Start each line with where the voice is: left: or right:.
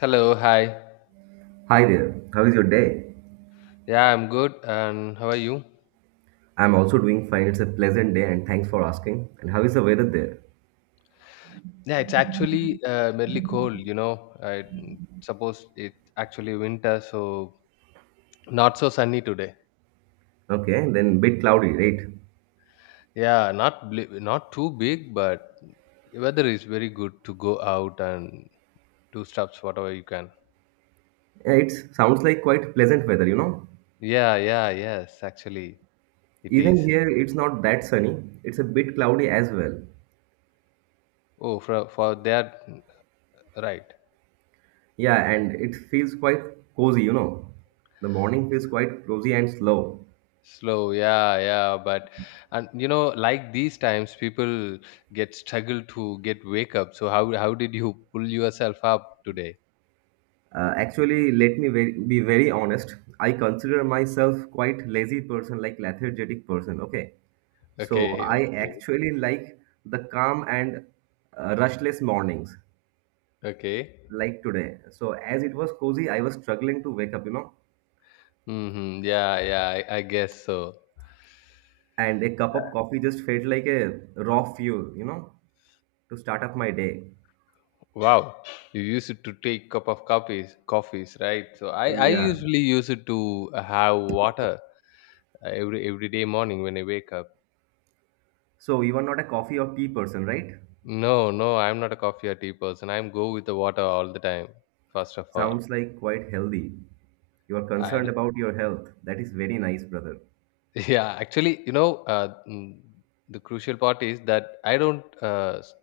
left: Hello, hi.
right: Hi there, how is your day?
left: Yeah, I'm good. And how are you?
right: I'm also doing fine. It's a pleasant day and thanks for asking. And how is the weather there?
left: Yeah, it's actually merely cold, you know. I suppose it's actually winter, so not so sunny today.
right: Okay, then bit cloudy, right?
left: Yeah, not too big, but weather is very good to go out and do stuffs whatever you can.
right: Yeah, it sounds like quite pleasant weather, you know?
left: Yeah, yeah, yes, actually it
right: Even
left: is.
right: here, it's not that sunny. It's a bit cloudy as well.
left: Oh, for that, right.
right: Yeah, and it feels quite cozy, you know? The morning feels quite cozy and slow.
left: Slow, yeah, yeah, but and you know like these times people get struggle to get wake up, so how did you pull yourself up today?
right: Actually, let me be very honest. I consider myself quite lazy person, like lethargic person. Okay, so
left: Okay,
right: I
left: okay,
right: actually like the calm and rushless mornings,
left: okay.
right: like today. So as it was cozy, I was struggling to wake up,
left: Mm-hmm. Yeah, yeah, I guess so.
right: and a cup of coffee just felt like a raw fuel, to start up my day.
left: Wow, you use it to take cup of coffees, right? So I
right: Yeah.
left: usually use it to have water, every day morning when I wake up.
right: So you are not a coffee or tea person, right?
left: No, no, I'm not a coffee or tea person, I'm go with the water all the time, first of all.
right: Sounds like quite healthy. You are
left: I.
right: concerned about your health. That is very nice, brother.
left: Yeah, actually, you know, the crucial part is that I don't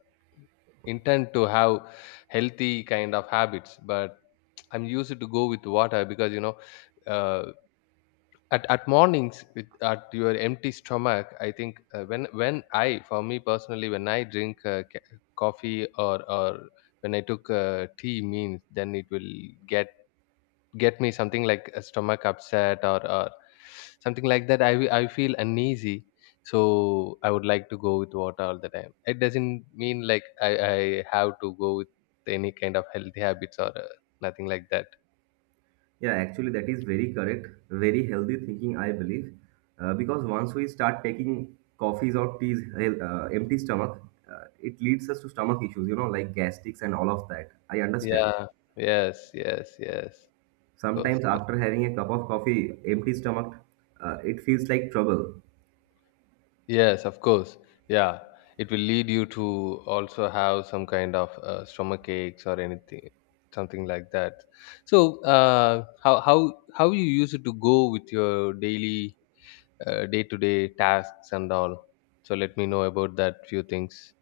left: intend to have healthy kind of habits, but I'm used to go with water because you know, uh, at mornings with at your empty stomach, I think when I, for me personally, when I drink coffee or when I took tea means then it will get get me something like a stomach upset, or something like that. I feel uneasy, so I would like to go with water all the time. It doesn't mean like I have to go with any kind of healthy habits or nothing like that.
right: Yeah, actually, that is very correct. Very healthy thinking, I believe. Because once we start taking coffees or teas, empty stomach, it leads us to stomach issues, like gastrics and all of that. I understand.
left: Yeah, yes, yes, yes, of course.
right: Sometimes after having a cup of coffee, empty stomach, it feels like trouble.
left: Yes, of course. Yeah, it will lead you to also have some kind of stomach aches or anything, something like that. So, how you use it to go with your daily, day-to-day tasks and all. So let me know about that few things.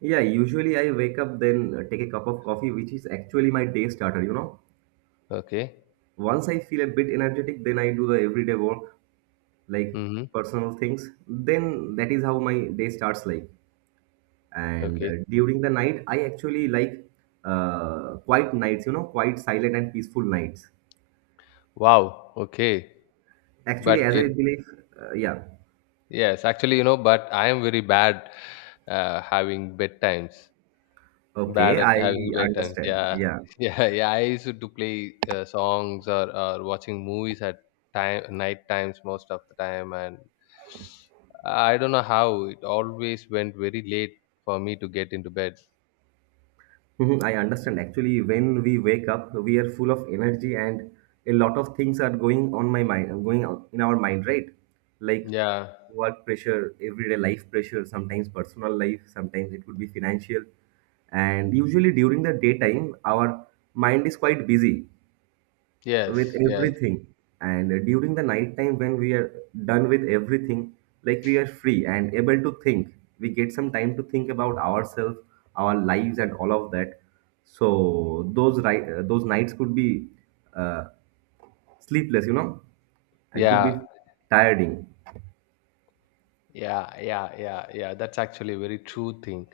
right: Yeah, usually I wake up, then take a cup of coffee, which is actually my day starter,
left: Okay.
right: Once I feel a bit energetic, then I do the everyday work, like
left: Mm-hmm.
right: personal things. Then that is how my day starts like. And
left: Okay.
right: during the night I actually like quiet nights, quiet, silent and peaceful nights,
left: Wow. Okay.
right: actually,
left: But
right: as I
left: it,
right: believe. Uh, yeah.
left: yes, actually, you know, but I am very bad having bedtimes.
right: Okay,
left: Bad at
right: I
left: having bedtimes.
right: understand.
left: Yeah,
right: Yeah.
left: yeah, yeah. I used to play songs or watching movies at time night times most of the time, and I don't know how it always went very late for me to get into bed.
right: Mhm, I understand. Actually, when we wake up, we are full of energy, and a lot of things are going on my mind, going on in our mind, right? Like
left: Yeah.
right: work pressure, everyday life pressure, sometimes personal life, sometimes it could be financial. And usually during the daytime, our mind is quite busy with
left: Yes. Yes.
right: everything. And during the night time, when we are done with everything, like we are free and able to think, we get some time to think about ourselves, our lives, and all of that. So those, right, those nights could be uh, sleepless, and could be
left: Yeah.
right: tiring.
left: Yeah. Yeah. Yeah. Yeah. That's actually a very true thing.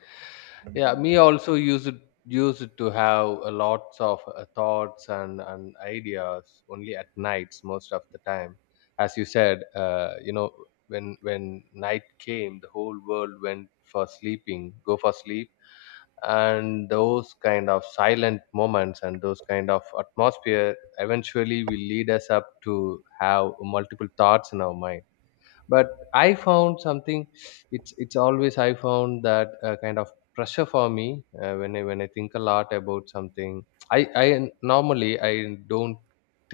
left: Yeah, me also used to have a lots of thoughts and ideas only at nights most of the time. As you said, you know, when night came, the whole world went for sleeping, go for sleep, and those kind of silent moments and those kind of atmosphere eventually will lead us up to have multiple thoughts in our mind. But I found something. It's always I found that kind of pressure for me when I think a lot about something. I normally I don't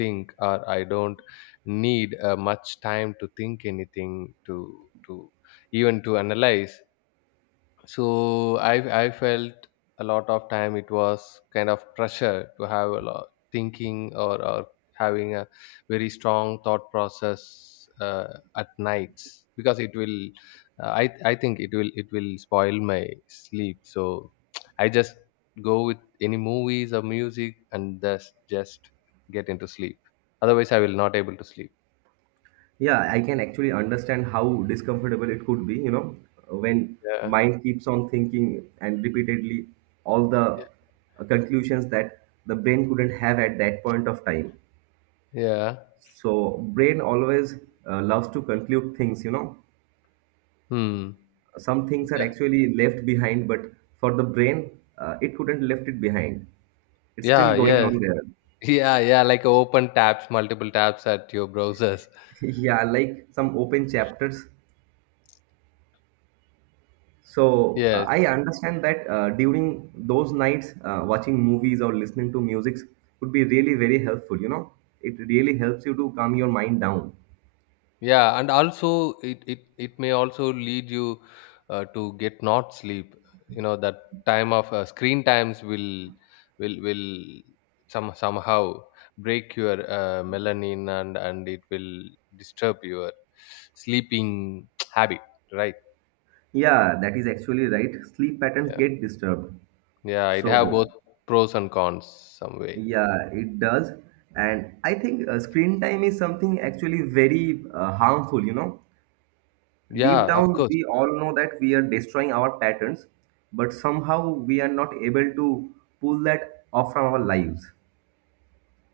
left: think, or I don't need much time to think anything, to even to analyze. So i I felt a lot of time it was kind of pressure to have a lot thinking, or having a very strong thought process, uh, at nights, because it will I think it will spoil my sleep, so I just go with any movies or music and just get into sleep, otherwise I will not able to sleep.
right: Yeah, I can actually understand how discomfortable it could be, when
left: Yeah.
right: mind keeps on thinking and repeatedly all the conclusions that the brain couldn't have at that point of time.
left: Yeah.
right: So brain always loves to conclude things.
left: Hmm.
right: Some things are
left: Yeah.
right: actually left behind, but for the brain, it couldn't left it behind. It's still
left: Yeah.
right: going
left: Yes.
right: on there.
left: Yeah, yeah, like open tabs, multiple tabs at your browsers.
right: Yeah, like some open chapters. So
left: Yes.
right: I understand that during those nights, watching movies or listening to music would be really very helpful. You know, it really helps you to calm your mind down.
left: Yeah, and also it may also lead you to get not sleep. You know that time of screen times will somehow break your melanin and it will disturb your sleeping habit, right?
right: Yeah, that is actually right. Sleep patterns
left: Yeah.
right: get disturbed.
left: Yeah, it have
right: So
left: both pros and cons some way.
right: yeah, it does. And I think screen time is something actually very harmful. You know, deep
left: Yeah, of
right: down
left: course.
right: we all know that we are destroying our patterns, but somehow we are not able to pull that off from our lives.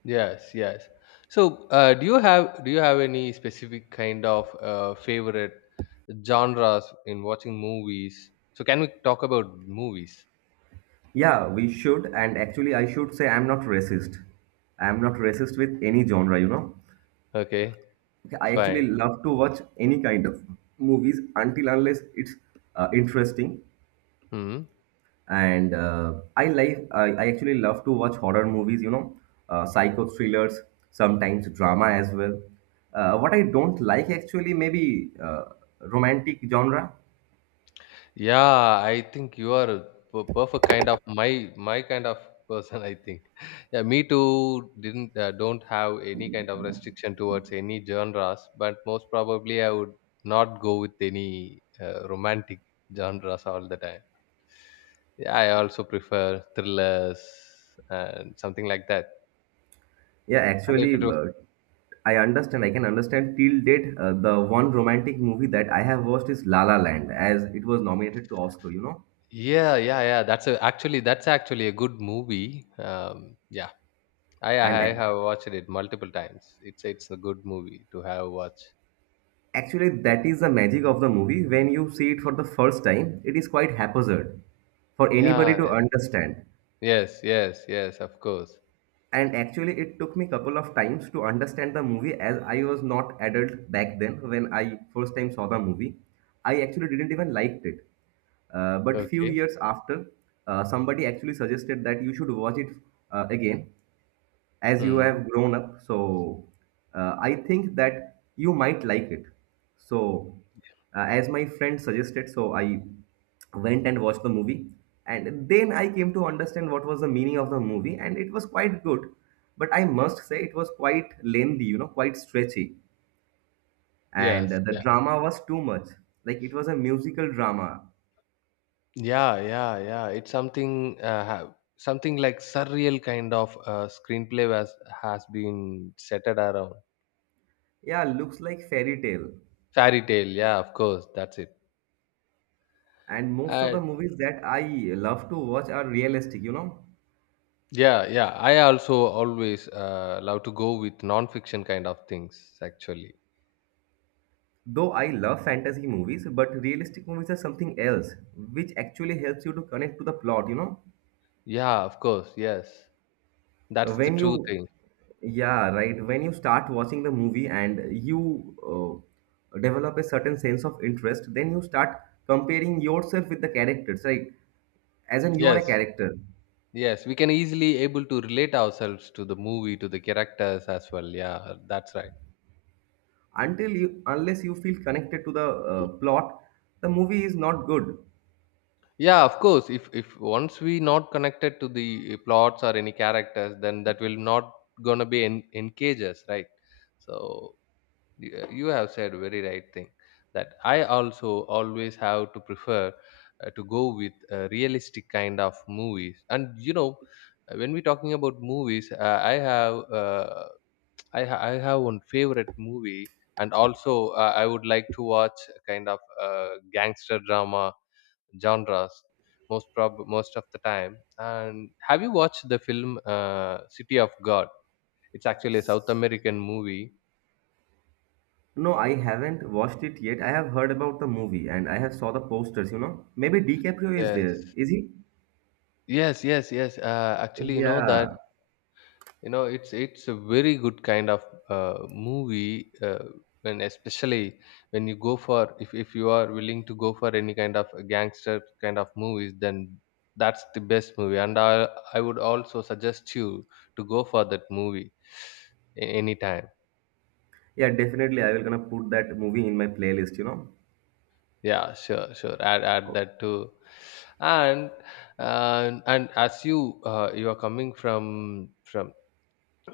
left: Yes, yes. So, do you have any specific kind of favorite genres in watching movies? So, can we talk about movies?
right: Yeah, we should. And actually, I should say I'm not racist. I'm not racist with any genre.
left: Okay,
right: Okay, I actually
left: fine.
right: love to watch any kind of movies until unless it's interesting.
left: Hmm.
right: And I actually love to watch horror movies, psycho thrillers, sometimes drama as well. What I don't like actually, maybe romantic genre.
left: Yeah, I think you are a perfect kind of my kind of person. I think. Yeah, me too. Didn't don't have any kind of restriction towards any genres, but most probably I would not go with any romantic genres all the time. Yeah, I also prefer thrillers and something like that.
right: Yeah,
left: And if
right: actually,
left: it was,
right: I understand. I can understand till date. The one romantic movie that I have watched is La La Land, as it was nominated to Oscar.
left: yeah, yeah, yeah, that's a, actually that's actually a good movie. Yeah, I
right: And
left: I have watched it multiple times. It's a good movie to have watch.
right: actually, that is the magic of the movie. When you see it for the first time, it is quite haphazard for anybody
left: Yeah,
right: to understand.
left: yes, yes, yes, of course.
right: And actually, it took me couple of times to understand the movie, as I was not adult back then. When I first time saw the movie, I actually didn't even liked it. But few
left: Okay.
right: years after, somebody actually suggested that you should watch it again, as you
left: Hmm.
right: have grown up. So I think that you might like it. So as my friend suggested, so I went and watched the movie, and then I came to understand what was the meaning of the movie, and it was quite good. But I must say it was quite lengthy, quite stretchy. And
left: Yes.
right: the
left: Yeah.
right: drama was too much, like it was a musical drama.
left: Yeah. Yeah. Yeah. It's something. Something like surreal kind of screenplay was has been centered around
right: Yeah, looks like fairy tale.
left: fairy tale. Yeah. Of course. That's it.
right: And most of
left: Uh,
right: the movies that I love to watch are realistic,
left: Yeah, yeah. I also always love to go with non-fiction kind of things, actually.
right: though I love fantasy movies, but realistic movies are something else, which actually helps you to connect to the plot, you know?
left: Yeah, of course. Yes, that's the
right: When
left: true
right: you,
left: thing.
right: yeah, right, when you start watching the movie and you develop a certain sense of interest, then you start comparing yourself with the characters, right? As in, you are
left: Yes,
right: a character.
left: yes. We can easily able to relate ourselves to the movie, to the characters as well. Yeah, that's right.
right: Unless you feel connected to the plot, the movie is not good.
left: Yeah, of course. If once we not connected to the plots or any characters, then that will not gonna be engage us, right? So you you have said very right thing, that I also always have to prefer to go with a realistic kind of movies. And you know, when we talking about movies, I have one favorite movie, and also I would like to watch a kind of gangster drama genres most of the time. And have you watched the film City of God? It's actually a South American movie.
right: No, I haven't watched it yet. I have heard about the movie and I have saw the posters. Maybe DiCaprio is there.
left: Yes.
right: Is he?
left: Yes, yes, yes. Actually, you know that
right: Yeah.
left: you know it's a very good kind of movie, when especially when you go for, if you are willing to go for any kind of gangster kind of movies, then that's the best movie. And I would also suggest you to go for that movie, anytime.
right: Yeah, definitely I will gonna put that movie in my playlist.
left: Yeah, sure, sure. Add
right: Oh,
left: that too. And and as you you are coming from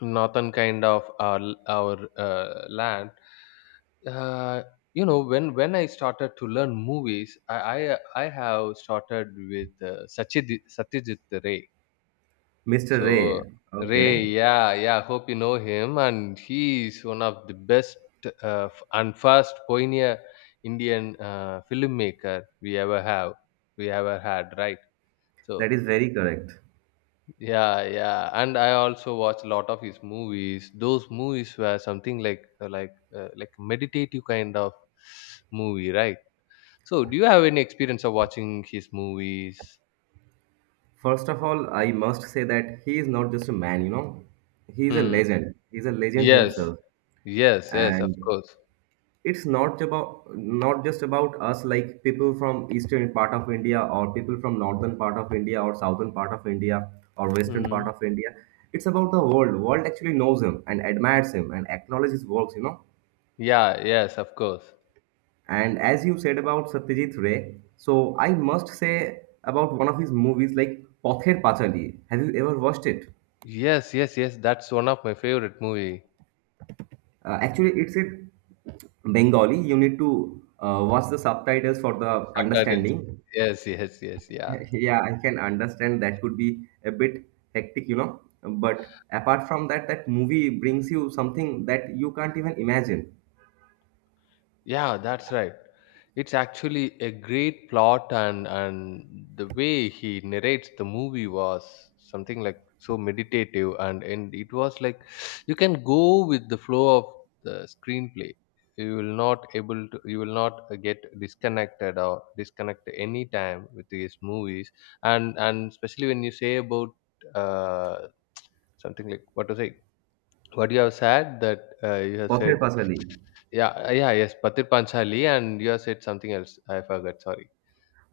left: northern kind of our land, uh, you know, when I started to learn movies, I have started with Satyajit Ray.
right: Mr.
left: So
right: Ray.
left: Ray,
right: Okay.
left: yeah, yeah, hope you know him. And he is one of the best and first pioneer Indian filmmaker we ever had, right?
right: That
left: So
right: is very correct.
left: yeah, yeah, and I also watch a lot of his movies. Those movies were something like like meditative kind of movie, right? So, do you have any experience of watching his movies?
right: First of all, I must say that he is not just a man. He is a
left: Hmm.
right: legend. He is a legend
left: Yes,
right: himself.
left: yes, yes, of
right: And
left: course.
right: it's not about, not just about us, like people from eastern part of India, or people from northern part of India, or southern part of India, or western part
left: Hmm.
right: of India. It's about the world. World actually knows him and admires him and acknowledges his works
left: Yeah, yes, of course.
right: and as you said about Satyajit Ray, so I must say about one of his movies, like Pather Pachali. Have you ever watched it?
left: Yes, yes, yes. That's one of my favorite movie.
right: Uh, actually, it's a Bengali, you need to watch the subtitles for the
left: Subtitles.
right: understanding.
left: Yes, yes, yes. Yeah.
right: Yeah, I can understand that could be a bit hectic. But apart from that, that movie brings you something that you can't even imagine.
left: Yeah, that's right. It's actually a great plot, and the way he narrates the movie was something like so meditative, and it was like you can go with the flow of the screenplay. You will not able to. You will not get disconnected or disconnect any time with these movies. And especially when you say about uh, something like what to say. What you have said that you have
right: Pother
left: said,
right: Pasali.
left: yeah, yeah, yes, Patir Panchali, and you have said something else. I forgot. Sorry.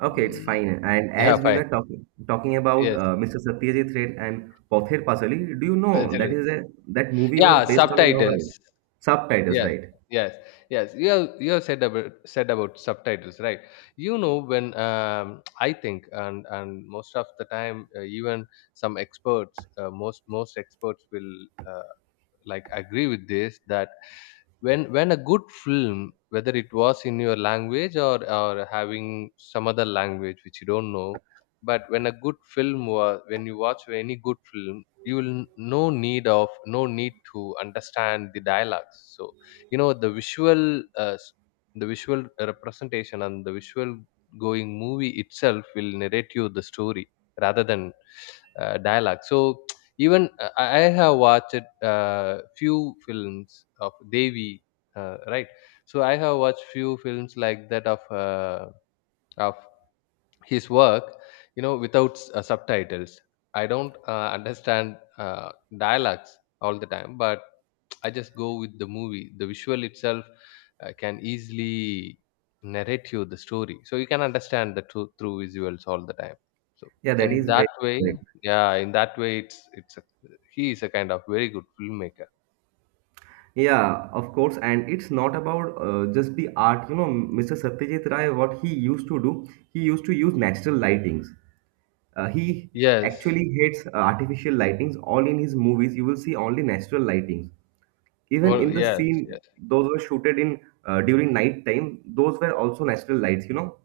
right: Okay, it's
left: Mm,
right: fine. And
left: yeah,
right: as we
left: fine.
right: were talking about
left: Yes,
right: Mr. Satyajit Ray and Pother Pasali, do you know that
left: Pathir-
right: is a that movie was
left: yeah,
right: based on a novel?
left: subtitles.
right: Subtitles,
left: Yes,
right: right?
left: yes, yes. You have said about subtitles, right? You know, when I think, and most of the time, even some experts, most experts will uh, like agree with this that when a good film, whether it was in your language, or having some other language which you don't know, but when a good film was, when you watch any good film, you will no need of no need to understand the dialogues. So you know the visual uh, s- the visual representation and the visual going movie itself will narrate you the story rather than dialogue. So even I have watched few films of Devi, right? So I have watched few films like that of of his work, you know, without subtitles. I don't understand uh, dialects all the time, but I just go with the movie. The visual itself can easily narrate you the story, so you can understand the truth through visuals all the time. So
right: Yeah, that
left: in
right: is very
left: that way,
right: correct.
left: yeah, in that way he is a kind of very good filmmaker.
right: Yeah, of course, and it's not about just the art. You know, Mr. Satyajit Ray, what he used to do, he used to use natural lightings. He
left: Yes.
right: actually hates artificial lightings. All in his movies, you will see only natural lightings. Even
left: Oh
right: in the
left: yes.
right: scene,
left: Yes.
right: those were shooted in during night time. Those were also natural lights.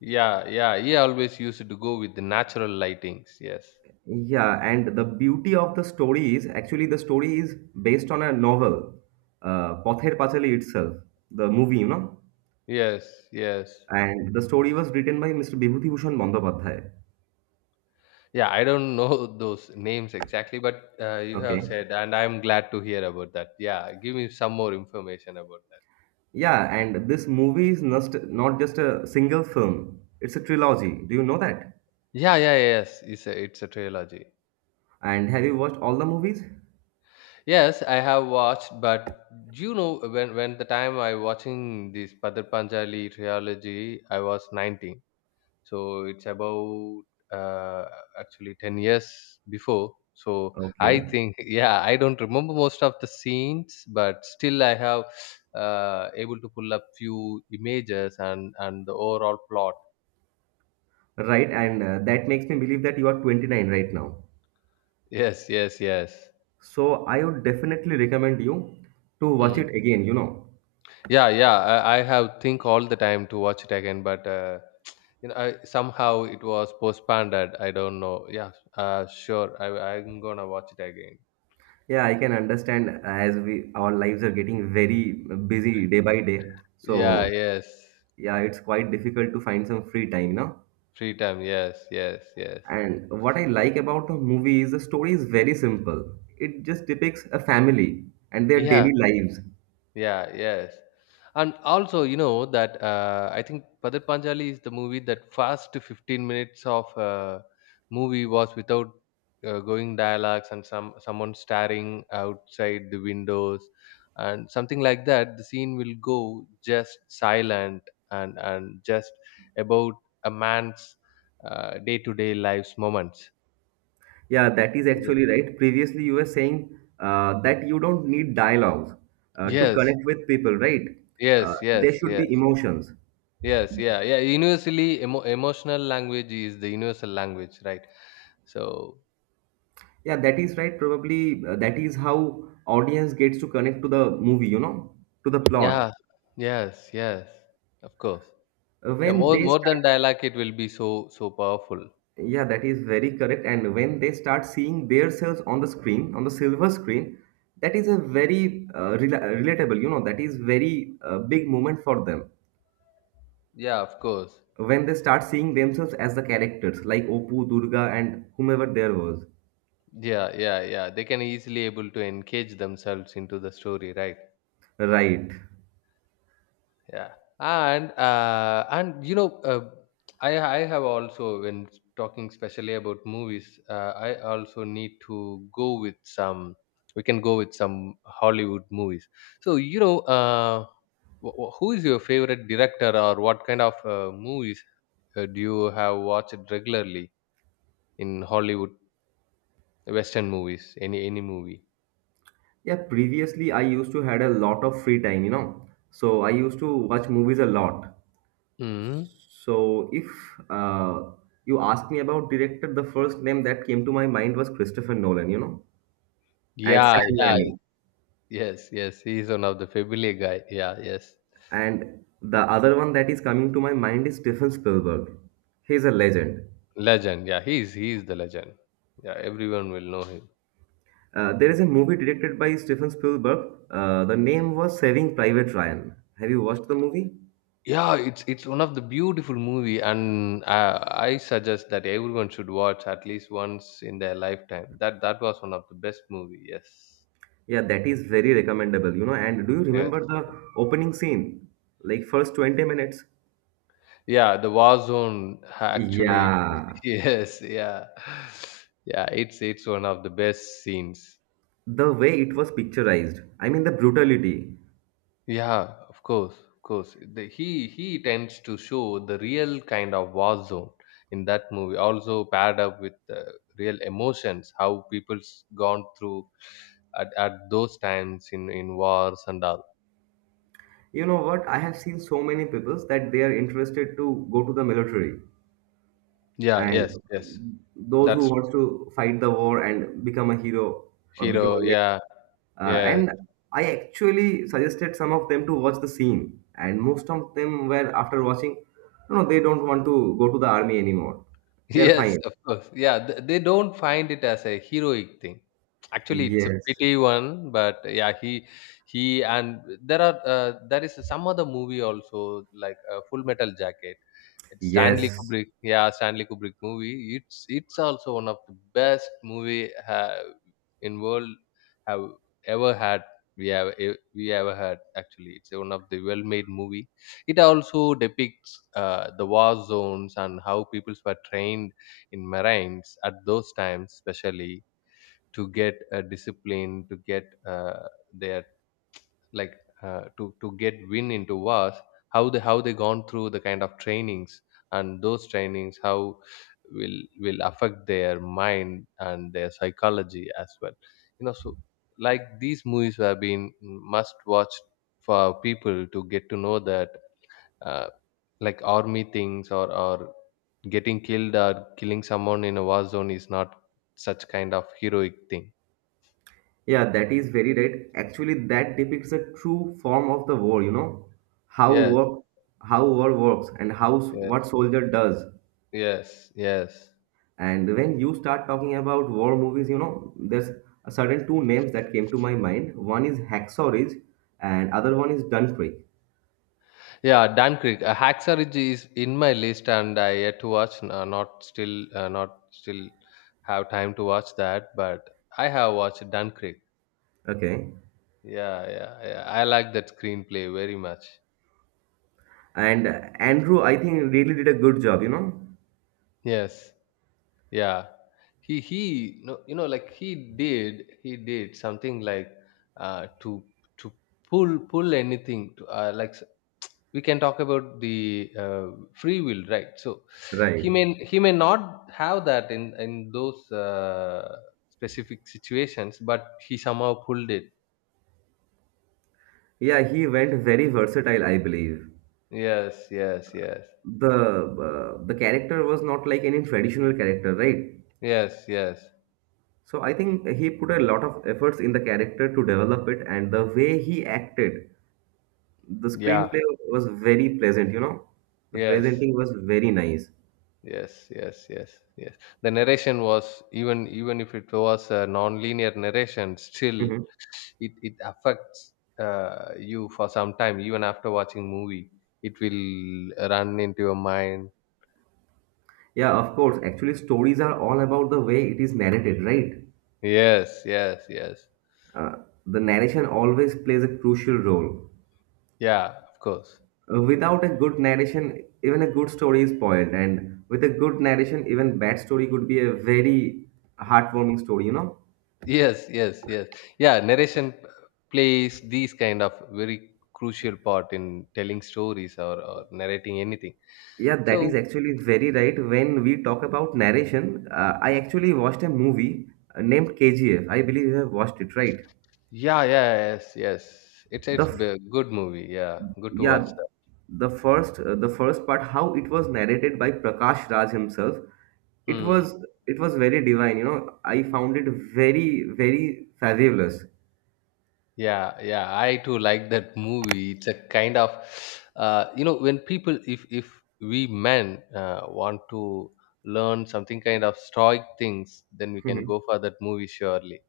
left: Yeah, yeah, he always used to go with the natural lightings. Yes,
right: Yeah, and the beauty of the story is actually the story is based on a novel, Pather Pachali itself, the movie.
left: yes, yes.
right: And the story was written by Mr. Bibhuti Bhushan Bandyopadhyay.
left: Yeah, I don't know those names exactly, but you have
right: Okay.
left: said, and I'm glad to hear about that. Yeah, give me some more information about that.
right: Yeah, and this movie is not just a single film, it's a trilogy. Do you know that?
left: Yeah, yeah, yeah, yes, it's a trilogy.
right: And have you watched all the movies?
left: Yes, I have watched, but when the time I watching this Padar Panjali trilogy, I was 19. So it's about uh, actually 10 years before, so I
right: Okay.
left: think yeah, I don't remember most of the scenes, but still I have able to pull up few images and the overall plot.
right: Right, and that makes me believe that you are 29 right now.
left: Yes, yes, yes.
right: So I would definitely recommend you to watch
left: Mm.
right: it again.
left: Yeah, yeah. I have think all the time to watch it again, but I, somehow it was postponed. I don't know. Yeah, sure. I'm gonna watch it again.
right: Yeah, I can understand as we our lives are getting very busy day by day.
left: Yeah,
right: So
left: yes.
right: yeah, it's quite difficult to find some free time now.
left: Free time. Yes, yes, yes.
right: And what I like about the movie is the story is very simple. It just depicts a family and their
left: Yeah,
right: daily lives.
left: yeah, yes. And also, you know that I think Padar Panchali is the movie that first 15 minutes of movie was without going dialogues and someone staring outside the windows and something like that. The scene will go just silent and just about a man's day-to-day life's moments.
right: Yeah, that is
left: Is it?
right: actually right. Previously, you were saying that you don't need dialogues to
left: Yes,
right: connect with people, right?
left: yes, yes,
right: There should be
left: yes.
right: emotions.
left: Yes, yeah, yeah. Universally emotional language is the universal language, right? So
right: Yeah, that is right. Probably that is how audience gets to connect to the movie, to the plot.
left: yeah, yes, yes, of course.
right: Uh,
left: Yeah,
right: When they
left: more
right: start,
left: than dialogue, it will be so powerful.
right: yeah, that is very correct. And when they start seeing themselves on the screen, on the silver screen, that is a very relatable, that is very big moment for them.
left: Yeah, of course.
right: When they start seeing themselves as the characters like Oppu, Durga, and whomever there was.
left: Yeah, yeah, yeah. They can easily able to engage themselves into the story, right?
right: Right.
left: Yeah, and you know, I have also when talking specially about movies, I also need to go with some. We can go with some Hollywood movies. So you know, who is your favorite director, or what kind of movies do you have watched regularly in Hollywood Western movies? Any movie?
right: Yeah, previously I used to had a lot of free time. So I used to watch movies a lot.
left: Hmm.
right: So if uh, you ask me about director, the first name that came to my mind was Christopher Nolan, and
left: Yeah,
right: Sam
left: yeah,
right: Raimi.
left: yes, yes. He's one of the familiar guy. Yeah, yes.
right: And the other one that is coming to my mind is Stephen Spielberg. He's a legend.
left: Legend, yeah, he's the legend. Yeah, everyone will know him.
right: There is a movie directed by Steven Spielberg. The name was Saving Private Ryan. Have you watched the movie?
left: Yeah, it's one of the beautiful movie, and I suggest that everyone should watch at least once in their lifetime. That was one of the best movie. Yes,
right: Yeah, that is very recommendable. And do you
left: yes,
right: remember the opening scene? Like first 20 minutes?
left: yeah. The War Zone actually,
right: Yeah,
left: yes, yeah, yeah. It's one of the best scenes.
right: the way it was picturized. I mean, the brutality.
left: Yeah, of course, of course. He tends to show the real kind of war zone in that movie, also paired up with real emotions, how people's gone through at those times in wars and all.
right: You know what? I have seen so many people that they are interested to go to the military
left: Yeah,
right: and
left: yes, yes.
right: those who
left: That's
right: wants to fight the war and become a hero or become a
left: hero. Yeah,
right: And
left: yes.
right: I actually suggested some of them to watch the scene, and most of them were after watching, no, no, they don't want to go to the army anymore. They're
left: Yes,
right: fine.
left: of course. Yeah, they don't find it as a heroic thing. Actually, it's a
right: Yes,
left: pity one, but yeah, he and there are there is some other movie also like Full Metal Jacket. It's Stanley
right: yes,
left: Kubrick. Yeah, Stanley Kubrick movie. It's also one of the best movie have in world have ever had. We have we ever had actually. It's one of the well made movie. It also depicts the war zones and how peoples were trained in marines at those times, especially to get a discipline, to get their like to get win into was how they gone through the kind of trainings and those trainings how will affect their mind and their psychology as well, you know, so like these movies have been must watch for people to get to know that uh, like army things or getting killed or killing someone in a war zone is not such kind of heroic thing.
right: yeah, that is very right. Actually, that depicts a true form of the war. You know how
left: Yes,
right: work, how war works, and what
left: yes,
right: soldier does.
left: yes, yes.
right: And when you start talking about war movies, you know there's a certain two names that came to my mind. One is Hacksaw Ridge, and other one is Dunkirk.
left: Yeah, Dan Creek. Hacksaw Ridge is in my list, and I yet to watch. Not still, not still have time to watch that, but I have watched Dan Creek.
right: Okay.
left: Yeah, yeah, yeah. I like that screenplay very much.
right: And Andrew, I think, really did a good job, you know?
left: Yes, yeah. He he, no, you know, like he he did something like uh, to to pull anything to like we can talk about the free will, right? So he
right: Right.
left: may not have that in those specific situations, but he somehow pulled it.
right: Yeah, he went very versatile, I believe.
left: Yes, yes, yes,
right: The the character was not like any traditional character, right?
left: yes, yes,
right: So I think he put a lot of efforts in the character to develop it, and the way he acted, the
left: yeah,
right: screenplay was very pleasant, you know? The
left: yes,
right: presenting was very nice.
left: yes, yes, yes, yes. The narration was even, even if it was a non-linear narration, still
right: Hmm.
left: it it affects you for some time, even after watching movie it will run into your mind.
right: Yeah, of course. Actually, stories are all about the way it is narrated, right?
left: Yes, yes, yes.
right: Uh, the narration always plays a crucial role.
left: Yeah, of course.
right: Without a good narration, even a good story is spoiled. And with a good narration, even bad story could be a very heartwarming story, you know?
left: Yes, yes, yes. Yeah, plays these kind of very crucial part in telling stories, or narrating anything.
right: Yeah, that is
left: So
right: actually very right. When we talk about narration, I actually watched a movie named KGF. I believe you have watched it, right?
left: yeah, yeah, yes, yes.
right: The
left: It's
right: f-
left: a good movie. Yeah, good to watch
right: yeah,
left: that.
right: the first part, how it was narrated by Prakash Raj himself, it
left: Hmm.
right: was it was very divine. You know, I found it very very fabulous.
left: Yeah, yeah. I too like that movie. It's a kind of, you know, when people, if we men want to learn something kind of stoic things, then we can go for that movie surely.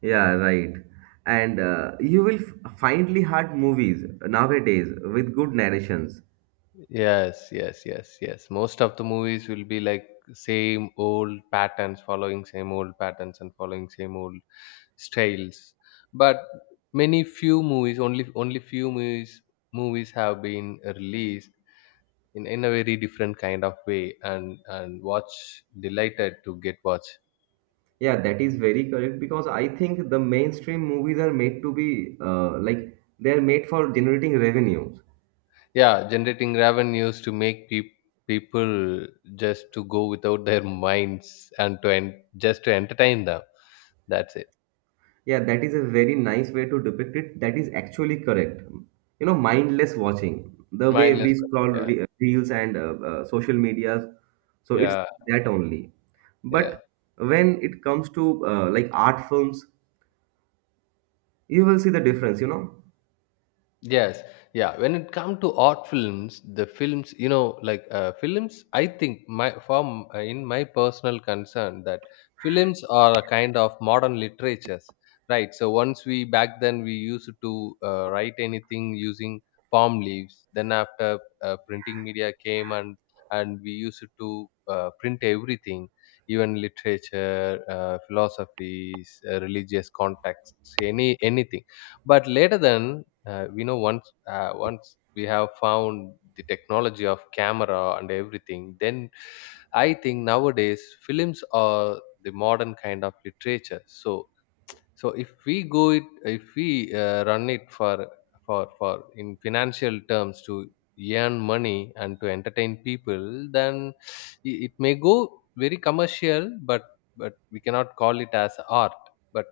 right: Yeah, right. And you will finally hard movies nowadays with good narrations.
left: Yes, yes, yes, yes. Most of the movies will be like same old patterns, following same old patterns and following same old styles. But many few movies, only few movies have been released in a very different kind of way and watch delighted to get watch.
right: Yeah, that is very correct because I think the mainstream movies are made to be like they are made for generating revenues.
left: Yeah, generating revenues to make people people just to go without their minds and to just to entertain them. That's it.
right: Yeah, that is a very nice way to depict it. That is actually correct. You know, mindless watching, the way
left: Mindless.
right: we scroll
left: Yeah.
right: reels and social medias. So it's
left: Yeah,
right: that only.
left: yeah.
right: But when it comes to like art films, you will see the difference, you know.
left: Yes, yeah. When it comes to art films, the films, you know, like films, I think my from in my personal concern that films are a kind of modern literatures, right? So once we back then we used to write anything using palm leaves. Then after printing media came and we used to print everything, even literature, philosophies, religious contexts, anything, but later then we know once once we have found the technology of camera and everything, then I think nowadays films are the modern kind of literature. So so if we go it, if we run it for in financial terms to earn money and to entertain people, then I- it may go very commercial, but we cannot call it as art. But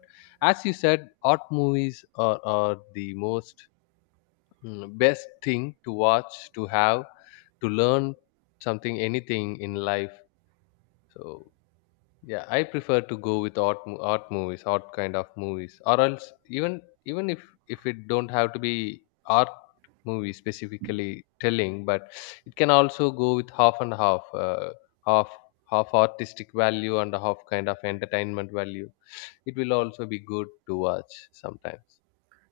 left: as you said, art movies are the most mm, best thing to watch to have to learn something anything in life. So yeah, I prefer to go with art movies, art kind of movies, or else even, even if it don't have to be art movie specifically telling, but it can also go with half and half half half artistic value and half kind of entertainment value. It will also be good to watch sometimes.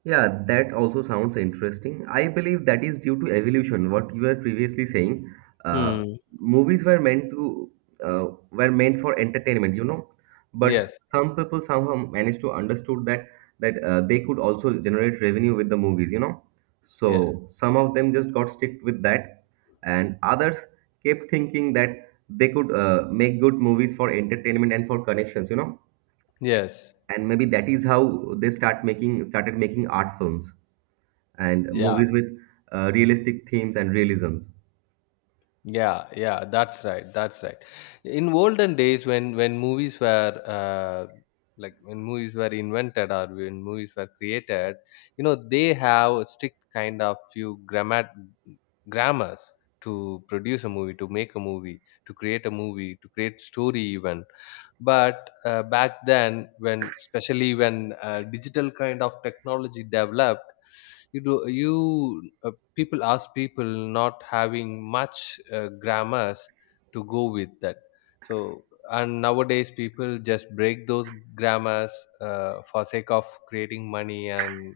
right: Yeah, that also sounds interesting. I believe that is due to evolution, what you were previously saying. Uh,
left: Hmm,
right: Movies were meant to were meant for entertainment, you know. But
left: yes,
right: some people somehow managed to understood that they could also generate revenue with the movies, you know.
left: yes,
right: So some of them just got stick with that, and others kept thinking that they could make good movies for entertainment and for connections, you know,
left: yes,
right: and maybe that is how they started making art films and
left: yeah.
right: movies with realistic themes and realisms.
left: Yeah, yeah, that's right. That's right. In olden days, when movies were like when movies were invented or when movies were created, you know, they have a strict kind of few grammars to produce a movie, to make a movie, to create a movie, to create story even. But back then, when especially when digital kind of technology developed, you do you people ask people not having much grammars to go with that. So and nowadays people just break those grammars for sake of creating money and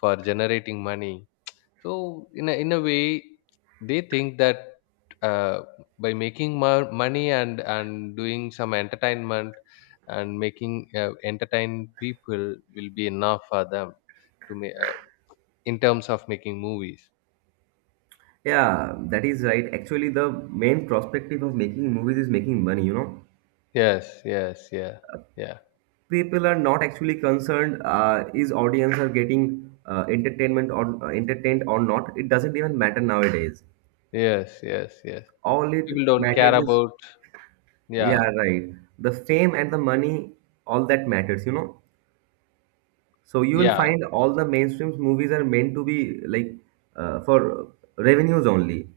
left: for generating money. So in a way they think that uh, by making more money and doing some entertainment and making entertain people will be enough for them to make in terms of making movies.
right: Yeah, that is right. Actually, the main perspective of making movies is making money, you know.
left: Yes, yes, yeah, yeah,
right: People are not actually concerned, is audience are getting entertainment or entertained or not, it doesn't even matter nowadays.
left: yes, yes, yes.
right: All it
left: People don't care
right: matters is,
left: about,
right: yeah,
left: yeah,
right: right, the fame and the money, all that matters, you know. So you will
left: yeah,
right: find all the mainstream movies are meant to be like for revenues only.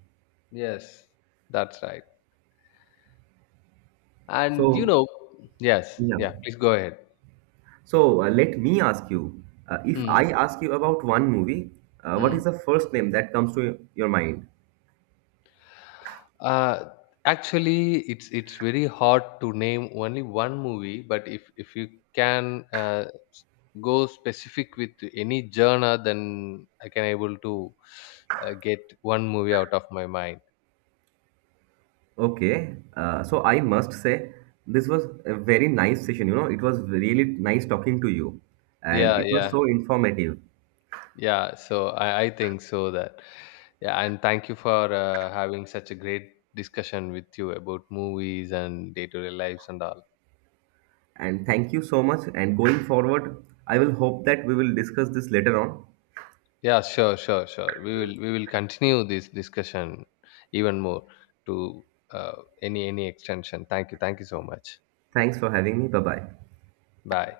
left: yes, that's right. And you
right: So
left: know, yes,
right: yeah.
left: yeah, please go ahead.
right: So let me ask you, if I
left: Mm,
right: ask you about one movie, what is
left: mm.
right: the first name that comes to your mind?
left: Uh, actually, it's very hard to name only one movie, but if you can s- go specific with any genre, then I can able to get one movie out of my mind.
right: Okay, so I must say this was a very nice session. You know, it was really nice talking to you, and
left: Yeah,
right: it was
left: yeah.
right: so informative.
left: Yeah, so I think so that yeah, and thank you for having such a great discussion with you about movies and day-to-day lives and all.
right: And thank you so much. And going forward, I will hope that we will discuss this later on.
left: Yeah, sure, sure, sure. We will continue this discussion even more to any extension. Thank you so much.
right: Thanks for having me. Bye bye.
left: Bye.